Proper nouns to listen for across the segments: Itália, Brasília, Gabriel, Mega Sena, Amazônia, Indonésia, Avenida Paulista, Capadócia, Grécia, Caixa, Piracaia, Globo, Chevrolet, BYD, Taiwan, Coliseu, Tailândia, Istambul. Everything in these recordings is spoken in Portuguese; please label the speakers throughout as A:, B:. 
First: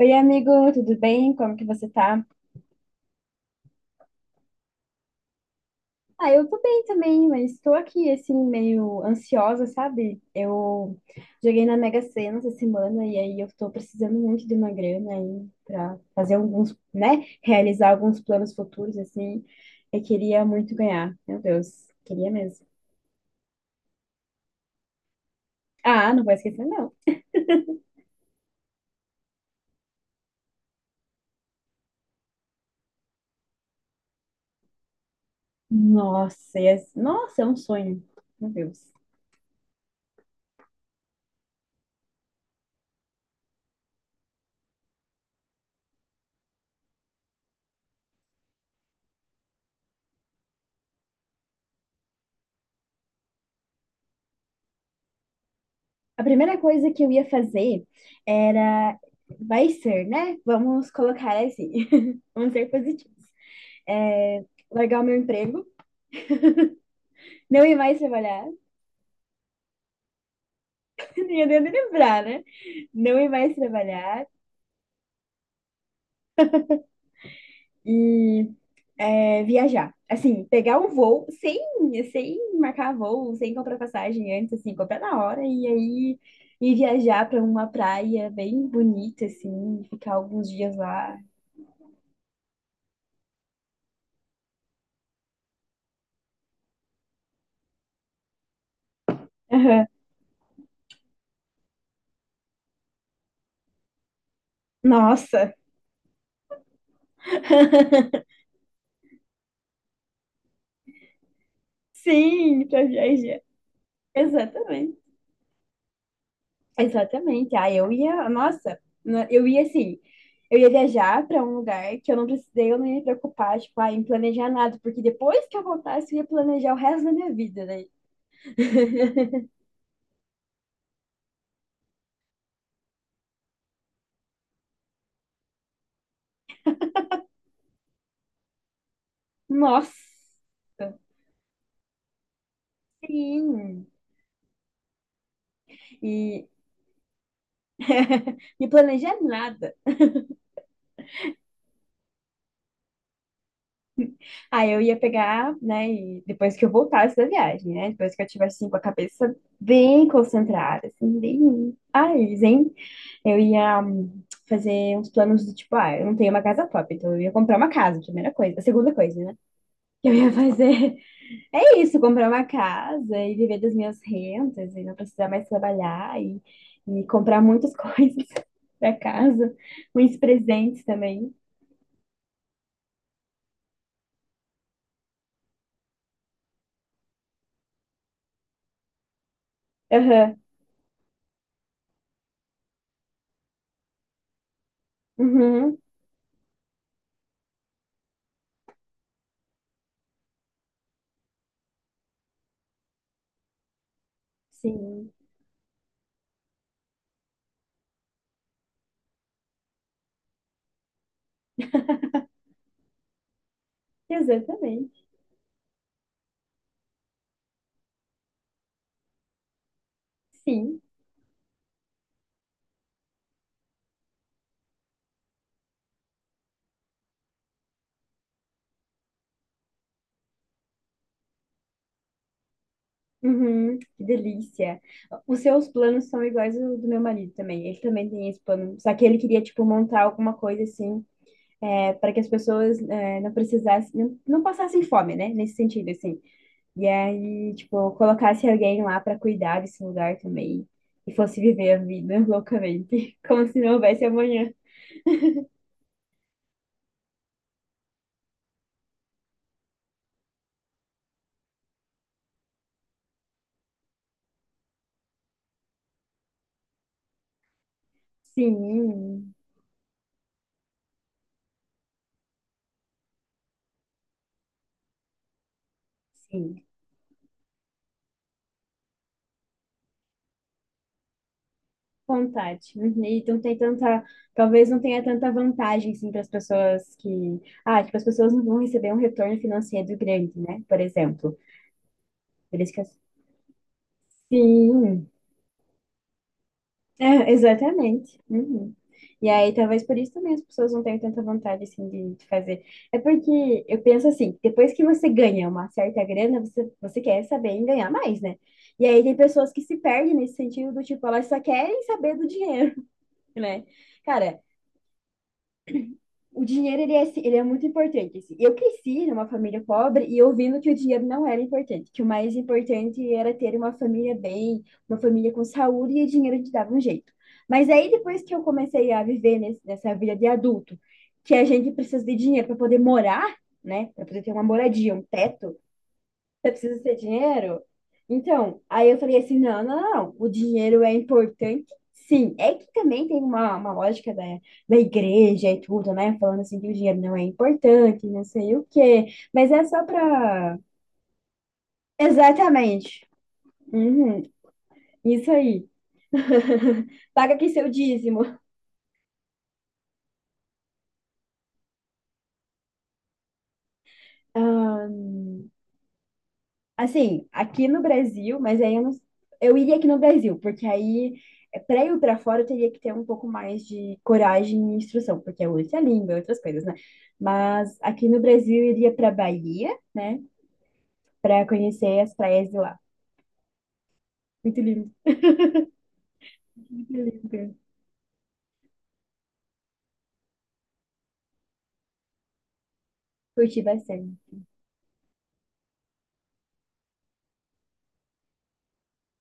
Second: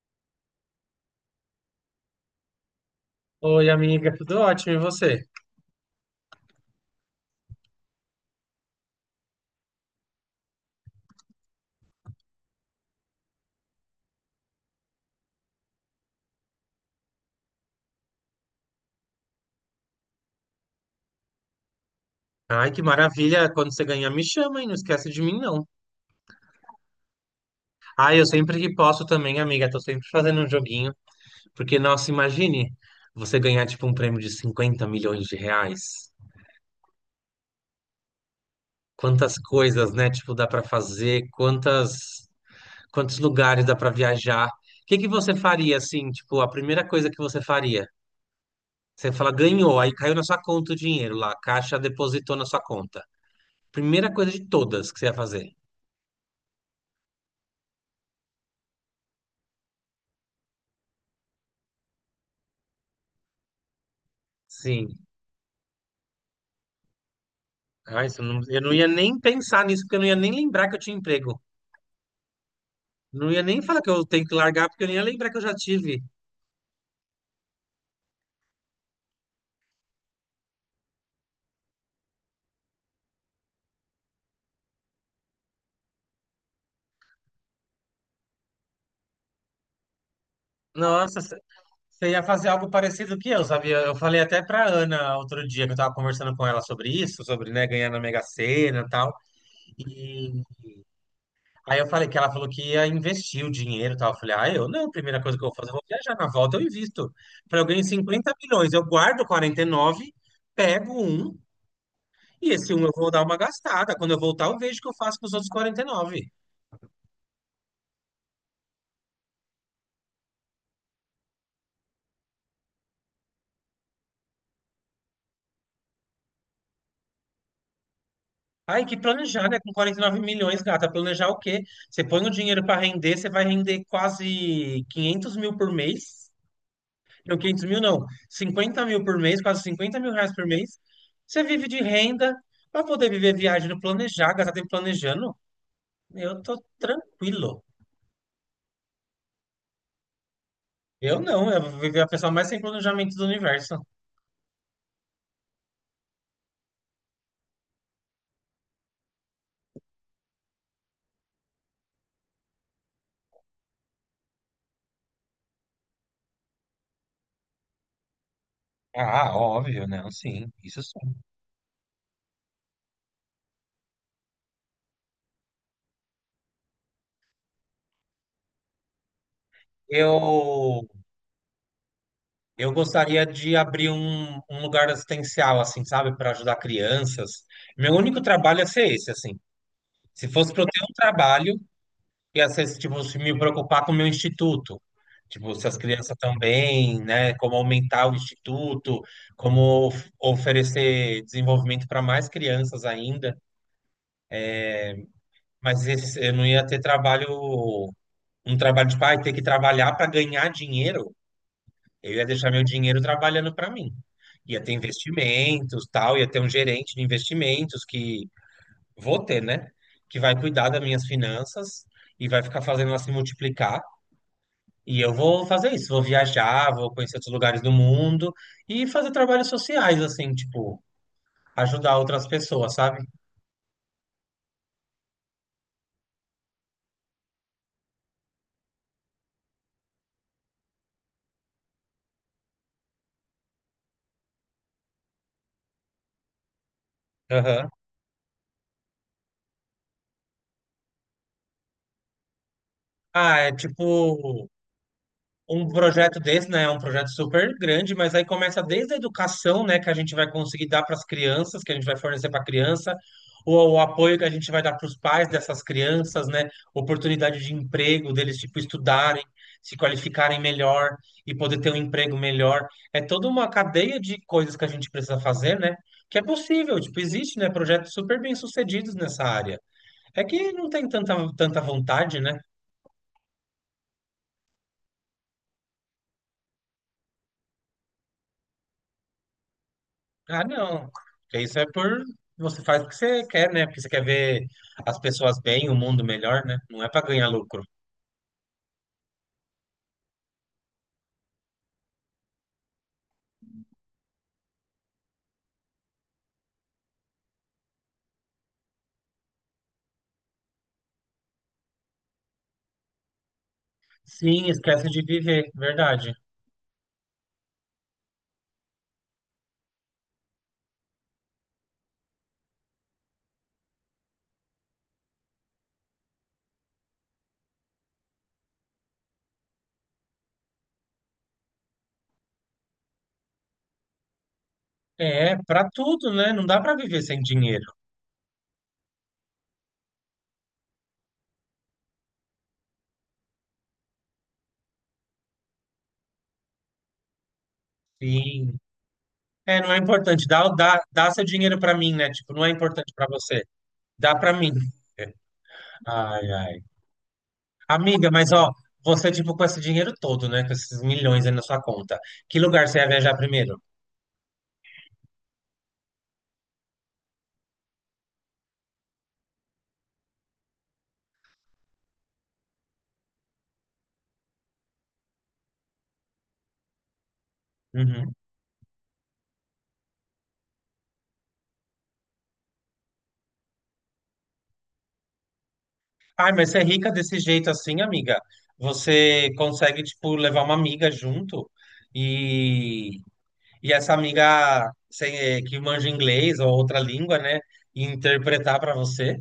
A: Oi, amigo, tudo bem? Como que você tá?
B: Oi, amiga, tudo ótimo, e você?
A: Ah, eu tô bem também, mas estou aqui, assim, meio ansiosa, sabe? Eu joguei na Mega Sena essa semana e aí eu tô precisando muito de uma grana aí pra fazer alguns, né? Realizar alguns planos futuros, assim. Eu queria muito ganhar, meu Deus, queria mesmo.
B: Ai, que maravilha! Quando você ganhar, me chama, hein? Não esquece de mim, não.
A: Ah, não vou esquecer, não.
B: Ai, eu sempre que posso também, amiga, tô sempre fazendo um joguinho. Porque, nossa, imagine você ganhar, tipo, um prêmio de 50 milhões de reais.
A: Nossa, e é, nossa, é um sonho, meu Deus.
B: Quantas coisas, né? Tipo, dá pra fazer, quantos lugares dá pra viajar. O que que você faria, assim, tipo, a primeira coisa que você faria? Você fala, ganhou, aí caiu na sua conta o dinheiro lá, a Caixa depositou na sua conta. Primeira coisa de todas que você ia fazer.
A: A primeira coisa que eu ia fazer era. Vai ser, né? Vamos colocar assim. Vamos ser positivos. É,
B: Sim.
A: largar o meu emprego, não ir mais
B: Ah,
A: trabalhar.
B: eu não ia nem pensar nisso, porque eu não ia nem lembrar que eu tinha
A: Nem
B: emprego.
A: eu devo lembrar, né? Não ir
B: Não ia
A: mais
B: nem falar que eu
A: trabalhar
B: tenho que largar, porque eu nem ia lembrar que eu já tive.
A: e é, viajar. Assim, pegar um voo sem marcar voo, sem comprar passagem antes, assim, comprar na hora e aí ir viajar para uma praia bem bonita, assim, ficar alguns dias lá.
B: Nossa, você ia fazer algo parecido que eu, sabia? Eu falei até pra Ana outro dia, que eu tava conversando com ela sobre isso, sobre, né, ganhar na Mega Sena e tal.
A: Aham.
B: E aí eu falei que ela falou que ia investir o dinheiro e tal. Eu falei, ah, eu não, a primeira coisa que eu
A: Nossa!
B: vou fazer, eu vou viajar na volta, eu invisto. Falei, eu ganho 50 milhões, eu guardo 49, pego um. E
A: Sim,
B: esse um
A: pra
B: eu vou dar uma
A: viajar.
B: gastada. Quando eu voltar, eu vejo o que eu
A: Exatamente.
B: faço com os outros 49.
A: Exatamente. Ah, eu ia, nossa, eu ia assim, eu ia viajar para um lugar que eu não precisei, eu não ia me preocupar, tipo, ah, em planejar nada, porque depois que eu voltasse, eu ia planejar o resto da minha vida, né?
B: Ai, que planejar, né? Com 49 milhões, gata. Planejar o quê? Você põe o dinheiro para render, você vai render quase 500 mil por mês. Não, 500 mil não. 50 mil por mês, quase
A: Nossa,
B: 50 mil reais por mês. Você vive de renda para poder viver viagem no
A: sim.
B: planejar, gastar tempo planejando. Eu
A: E
B: tô tranquilo.
A: me planejar nada.
B: Eu não, eu vou viver a pessoa mais sem planejamento do universo.
A: Aí eu ia pegar, né, e depois que eu voltasse da viagem, né? Depois que eu tivesse assim, com a cabeça bem concentrada, assim, bem, ai, zen. Eu ia fazer uns planos do tipo, ah, eu não tenho uma casa própria, então eu ia comprar uma casa, primeira coisa. A segunda coisa,
B: Ah,
A: né?
B: óbvio,
A: Que
B: não,
A: eu ia
B: sim, isso
A: fazer
B: sim.
A: é isso, comprar uma casa e viver das minhas rentas e não precisar mais trabalhar e comprar muitas coisas pra casa, muitos presentes
B: Eu
A: também.
B: Eu gostaria de abrir um lugar assistencial, assim, sabe, para ajudar crianças. Meu único trabalho ia ser esse, assim. Se
A: Aham.
B: fosse para eu ter um trabalho, ia ser, tipo, se me preocupar com o meu instituto. Tipo, se as
A: Uhum.
B: crianças estão bem, né? Como aumentar o instituto, como oferecer desenvolvimento para mais crianças ainda.
A: Sim,
B: Eu não ia ter trabalho, um trabalho de pai, ter que trabalhar para ganhar dinheiro. Eu ia deixar meu dinheiro trabalhando para mim. Ia ter
A: exatamente.
B: investimentos, tal, ia ter um gerente de investimentos que vou ter, né? Que vai cuidar
A: Sim.
B: das minhas finanças e vai ficar fazendo ela se multiplicar. E eu vou fazer isso, vou viajar, vou conhecer outros lugares do mundo e fazer trabalhos sociais, assim, tipo, ajudar outras pessoas, sabe?
A: Uhum, que delícia. Os seus planos são iguais ao do meu marido também. Ele também tem esse plano. Só que ele queria, tipo, montar alguma coisa assim, é, para que as pessoas é, não precisassem, não, não passassem fome, né? Nesse sentido, assim. E aí,
B: Aham.
A: tipo, colocasse alguém lá para cuidar desse lugar também. E fosse viver a vida loucamente,
B: Ah,
A: como
B: é
A: se não houvesse
B: tipo
A: amanhã.
B: um projeto desse, né, é um projeto super grande, mas aí começa desde a educação, né, que a gente vai conseguir dar para as crianças, que a gente vai fornecer para a criança, ou o apoio que a gente vai dar para os pais dessas crianças, né, oportunidade de emprego deles, tipo, estudarem,
A: Sim,
B: se qualificarem melhor e poder ter um emprego melhor. É toda uma cadeia de coisas que a gente precisa fazer, né, que é
A: sim.
B: possível, tipo, existe, né, projetos super bem-sucedidos nessa área. É que não tem tanta vontade, né?
A: Vontade. Uhum. E não tem tanta, talvez não tenha tanta vantagem assim para as pessoas que, ah, tipo, as pessoas não vão receber um retorno financeiro grande,
B: Ah,
A: né? Por
B: não.
A: exemplo,
B: Porque isso é por. Você
A: eles que
B: faz o que você quer, né? Porque você quer ver as
A: sim,
B: pessoas bem, o mundo melhor, né? Não é pra ganhar
A: é,
B: lucro.
A: exatamente. Uhum. E aí, talvez por isso também as pessoas não tenham tanta vontade assim de fazer. É porque eu penso assim, depois que você ganha uma certa grana, você quer saber em ganhar mais, né? E aí tem pessoas que se perdem nesse sentido do tipo, elas só querem saber do dinheiro, né? Cara,
B: Sim, esquece de viver, verdade.
A: o dinheiro, ele é, assim, ele é muito importante, assim. Eu cresci numa família pobre e ouvindo que o dinheiro não era importante, que o mais importante era ter uma família bem, uma família com saúde e o dinheiro te dava um jeito. Mas aí, depois que eu comecei a viver nessa vida de adulto, que a gente precisa de dinheiro para poder morar, né, para poder ter uma moradia, um
B: É,
A: teto,
B: pra tudo, né? Não
A: você
B: dá pra
A: precisa ter
B: viver sem
A: dinheiro?
B: dinheiro.
A: Então, aí eu falei assim, não, não, não, não. O dinheiro é importante, sim. É que também tem uma lógica da igreja e tudo, né? Falando assim que o dinheiro não é importante, não sei
B: Sim.
A: o quê. Mas
B: É,
A: é
B: não é
A: só
B: importante.
A: pra...
B: Dá seu dinheiro pra mim, né? Tipo, não é importante
A: Exatamente.
B: pra você. Dá
A: Uhum,
B: pra mim.
A: isso aí.
B: Ai, ai.
A: Paga aqui seu
B: Amiga,
A: dízimo.
B: mas ó, você, tipo, com esse dinheiro todo, né? Com esses milhões aí na sua conta. Que lugar você ia viajar primeiro?
A: Ah, assim, aqui no Brasil, mas aí eu não, eu iria aqui no Brasil, porque aí é, pra ir pra fora eu teria que ter um pouco mais de coragem e instrução, porque é outra língua, é outras coisas, né? Mas aqui
B: Uhum.
A: no Brasil eu iria pra Bahia, né? Pra conhecer as praias de lá. Muito lindo,
B: Ai, mas você é rica
A: muito
B: desse jeito
A: lindo.
B: assim, amiga. Você consegue, tipo, levar uma amiga junto e,
A: Curti
B: e essa
A: bastante.
B: amiga que manja inglês ou outra língua, né? E interpretar para você.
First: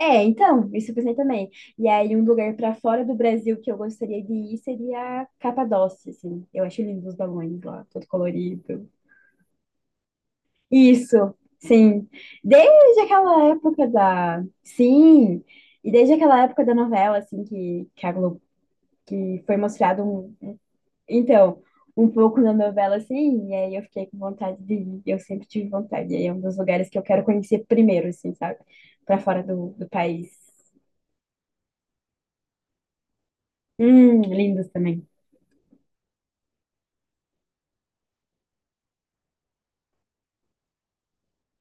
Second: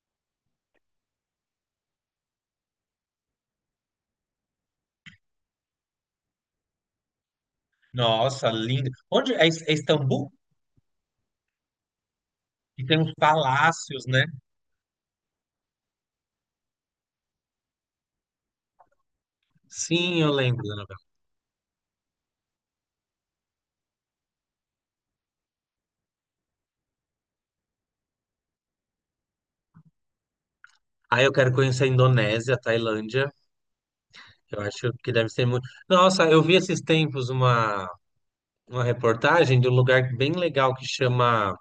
A: É, então, isso eu pensei também. E aí, um lugar pra fora do Brasil que eu gostaria de ir seria a Capadócia, assim. Eu acho lindo os balões lá, todo
B: Nossa,
A: colorido.
B: lindo. Onde é, é Istambul?
A: Isso, sim.
B: E tem
A: Desde
B: uns
A: aquela época
B: palácios, né?
A: da. Sim, e desde aquela época da novela, assim, que a Globo. Que foi mostrado
B: Sim, eu
A: um.
B: lembro da novela.
A: Então, um pouco da novela, assim, e aí eu fiquei com vontade de ir. Eu sempre tive vontade. E aí é um dos lugares que eu quero conhecer primeiro, assim, sabe? Pra fora do país.
B: Ah, eu quero conhecer a Indonésia, a Tailândia. Eu
A: Lindos
B: acho
A: também.
B: que deve ser muito. Nossa, eu vi esses tempos uma reportagem de um lugar bem legal que chama.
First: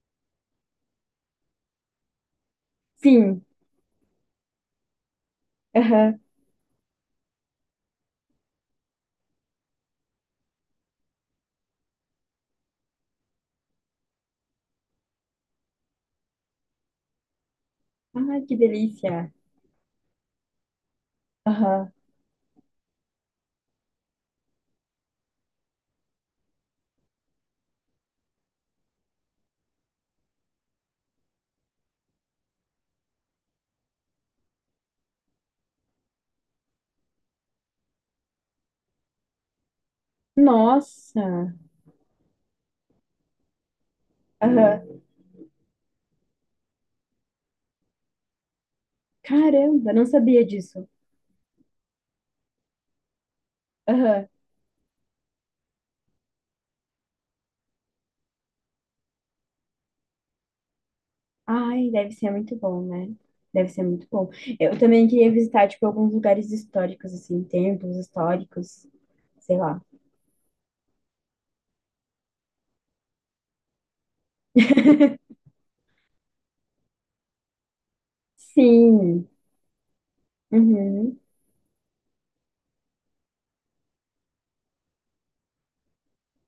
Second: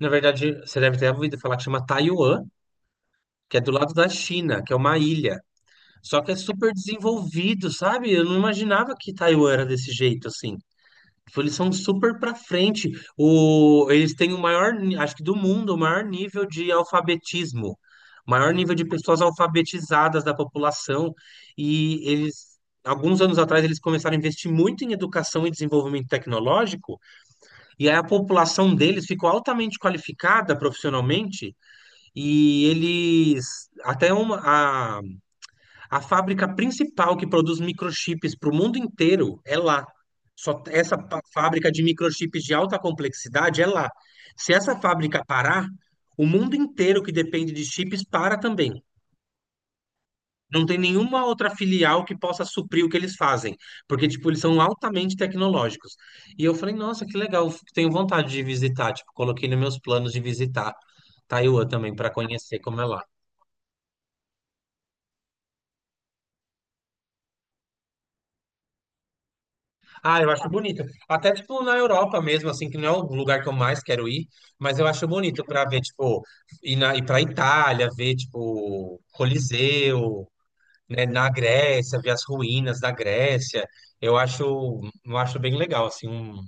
B: Na verdade, você deve ter ouvido falar que chama Taiwan,
A: Sim,
B: que é do lado da China, que é uma ilha.
A: aham.
B: Só que é super desenvolvido, sabe? Eu não imaginava que Taiwan era desse jeito, assim. Tipo, eles são super pra frente. O... Eles têm o maior, acho que do mundo, o maior nível de alfabetismo, o
A: Ai,
B: maior
A: que
B: nível de
A: delícia.
B: pessoas alfabetizadas da população.
A: Aham.
B: E eles, alguns anos atrás, eles começaram a investir muito em educação e desenvolvimento tecnológico. E aí a população deles ficou altamente qualificada profissionalmente e eles, até uma, a fábrica principal que produz microchips para o mundo inteiro é lá. Só essa
A: Nossa,
B: fábrica de microchips de alta complexidade é lá. Se essa
A: aham.
B: fábrica parar, o mundo inteiro que depende de chips para também.
A: Caramba, não sabia
B: Não tem
A: disso.
B: nenhuma outra filial que possa suprir o que eles fazem, porque
A: Aham.
B: tipo, eles são altamente tecnológicos. E eu falei, nossa, que legal, tenho vontade de visitar, tipo, coloquei nos meus planos de visitar Taiwan
A: Ai,
B: também
A: deve
B: para
A: ser muito
B: conhecer como
A: bom,
B: é lá.
A: né? Deve ser muito bom. Eu também queria visitar, tipo, alguns lugares históricos, assim, templos históricos, sei lá.
B: Ah, eu acho bonito. Até, tipo, na Europa mesmo, assim, que não é o lugar que eu mais quero ir, mas eu acho bonito pra ver, tipo, ir pra Itália, ver, tipo,
A: Sim.
B: Coliseu, né,
A: Uhum.
B: na Grécia, ver as ruínas da Grécia. Eu acho, eu acho bem legal, assim, um,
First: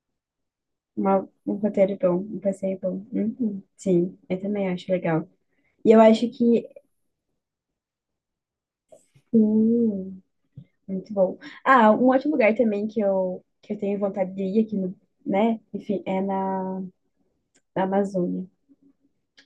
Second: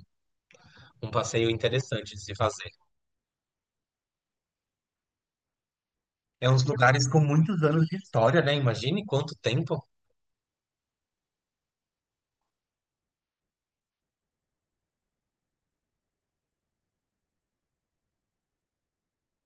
B: um passeio
A: Um roteiro
B: interessante
A: bom,
B: de se
A: um
B: fazer.
A: passeio bom. Uhum. Sim, eu também acho legal. E eu acho
B: É uns
A: que,
B: lugares com muitos anos de história, né? Imagine quanto tempo.
A: sim, muito bom. Ah, um outro lugar também que eu tenho vontade de ir aqui, no, né? Enfim, é na Amazônia.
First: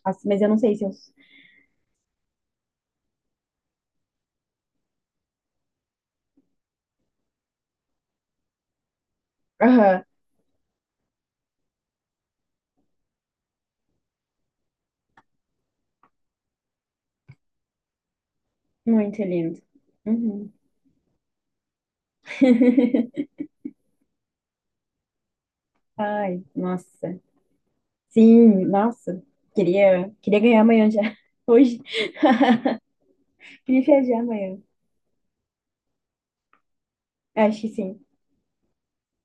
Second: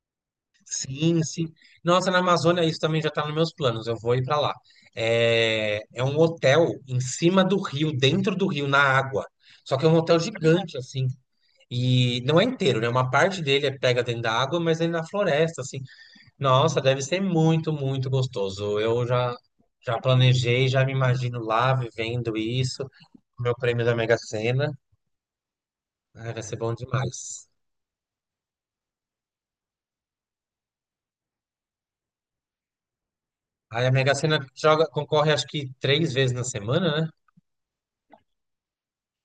A: Nossa, mas eu não sei se eu...
B: Sim. Nossa, na Amazônia isso também já está nos meus planos. Eu vou ir para lá. É, é um hotel em cima do rio, dentro do rio, na água. Só que é um
A: Aham,
B: hotel gigante, assim. E não é inteiro, né? Uma parte dele é pega dentro da água, mas ele na floresta, assim. Nossa, deve ser muito gostoso.
A: muito lindo.
B: Já
A: Uhum.
B: planejei, já me imagino lá vivendo isso. Meu prêmio da Mega Sena. Ai,
A: Ai,
B: vai ser bom
A: nossa.
B: demais.
A: Sim, nossa. Queria ganhar amanhã já. Hoje. Queria
B: Aí a Mega
A: viajar
B: Sena
A: amanhã.
B: joga, concorre acho que três vezes na semana, né?
A: Acho que sim.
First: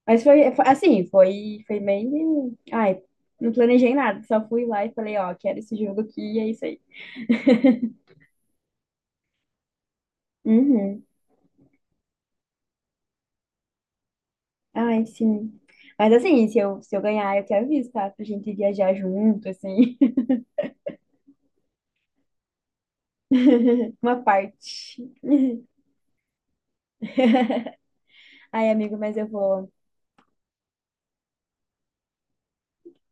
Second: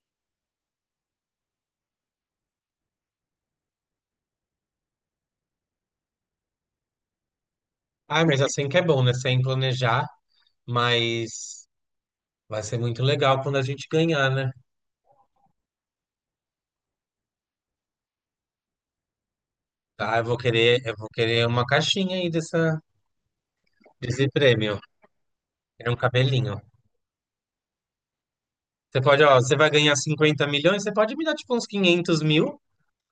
A: Mas assim, foi meio. Ai, não planejei nada. Só fui lá e falei, ó, quero esse jogo aqui e é isso aí.
B: Ah, mas assim que é bom, né? Sem planejar,
A: Uhum.
B: mas vai ser muito legal quando a gente ganhar, né?
A: Ai, sim. Mas assim, se eu ganhar, eu te aviso, tá? Pra gente viajar junto, assim.
B: Ah, eu vou querer uma caixinha aí dessa,
A: Uma
B: desse
A: parte.
B: prêmio. É um cabelinho.
A: Ai, amigo,
B: Você
A: mas
B: pode,
A: eu
B: ó, você vai
A: vou.
B: ganhar 50 milhões, você pode me dar tipo uns 500 mil,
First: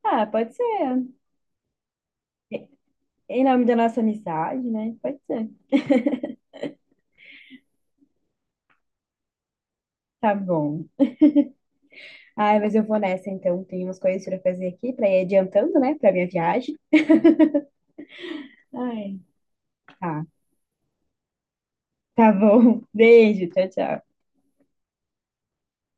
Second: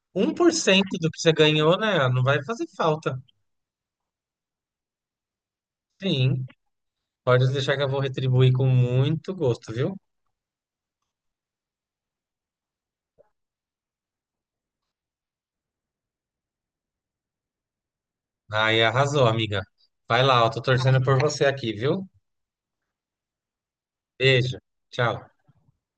A: Ah,
B: um por
A: pode
B: cento
A: ser.
B: do que você ganhou, né? Não vai fazer falta.
A: Em nome da nossa amizade, né? Pode ser.
B: Sim, pode deixar que eu vou retribuir com muito gosto, viu?
A: Tá bom. Ai, mas eu vou nessa então. Tem umas coisas pra fazer aqui, pra ir adiantando, né, pra minha viagem.
B: Aí
A: Ai.
B: arrasou, amiga. Vai
A: Tá,
B: lá, eu tô torcendo por você aqui, viu?
A: tá bom. Beijo, tchau, tchau.
B: Beijo, tchau.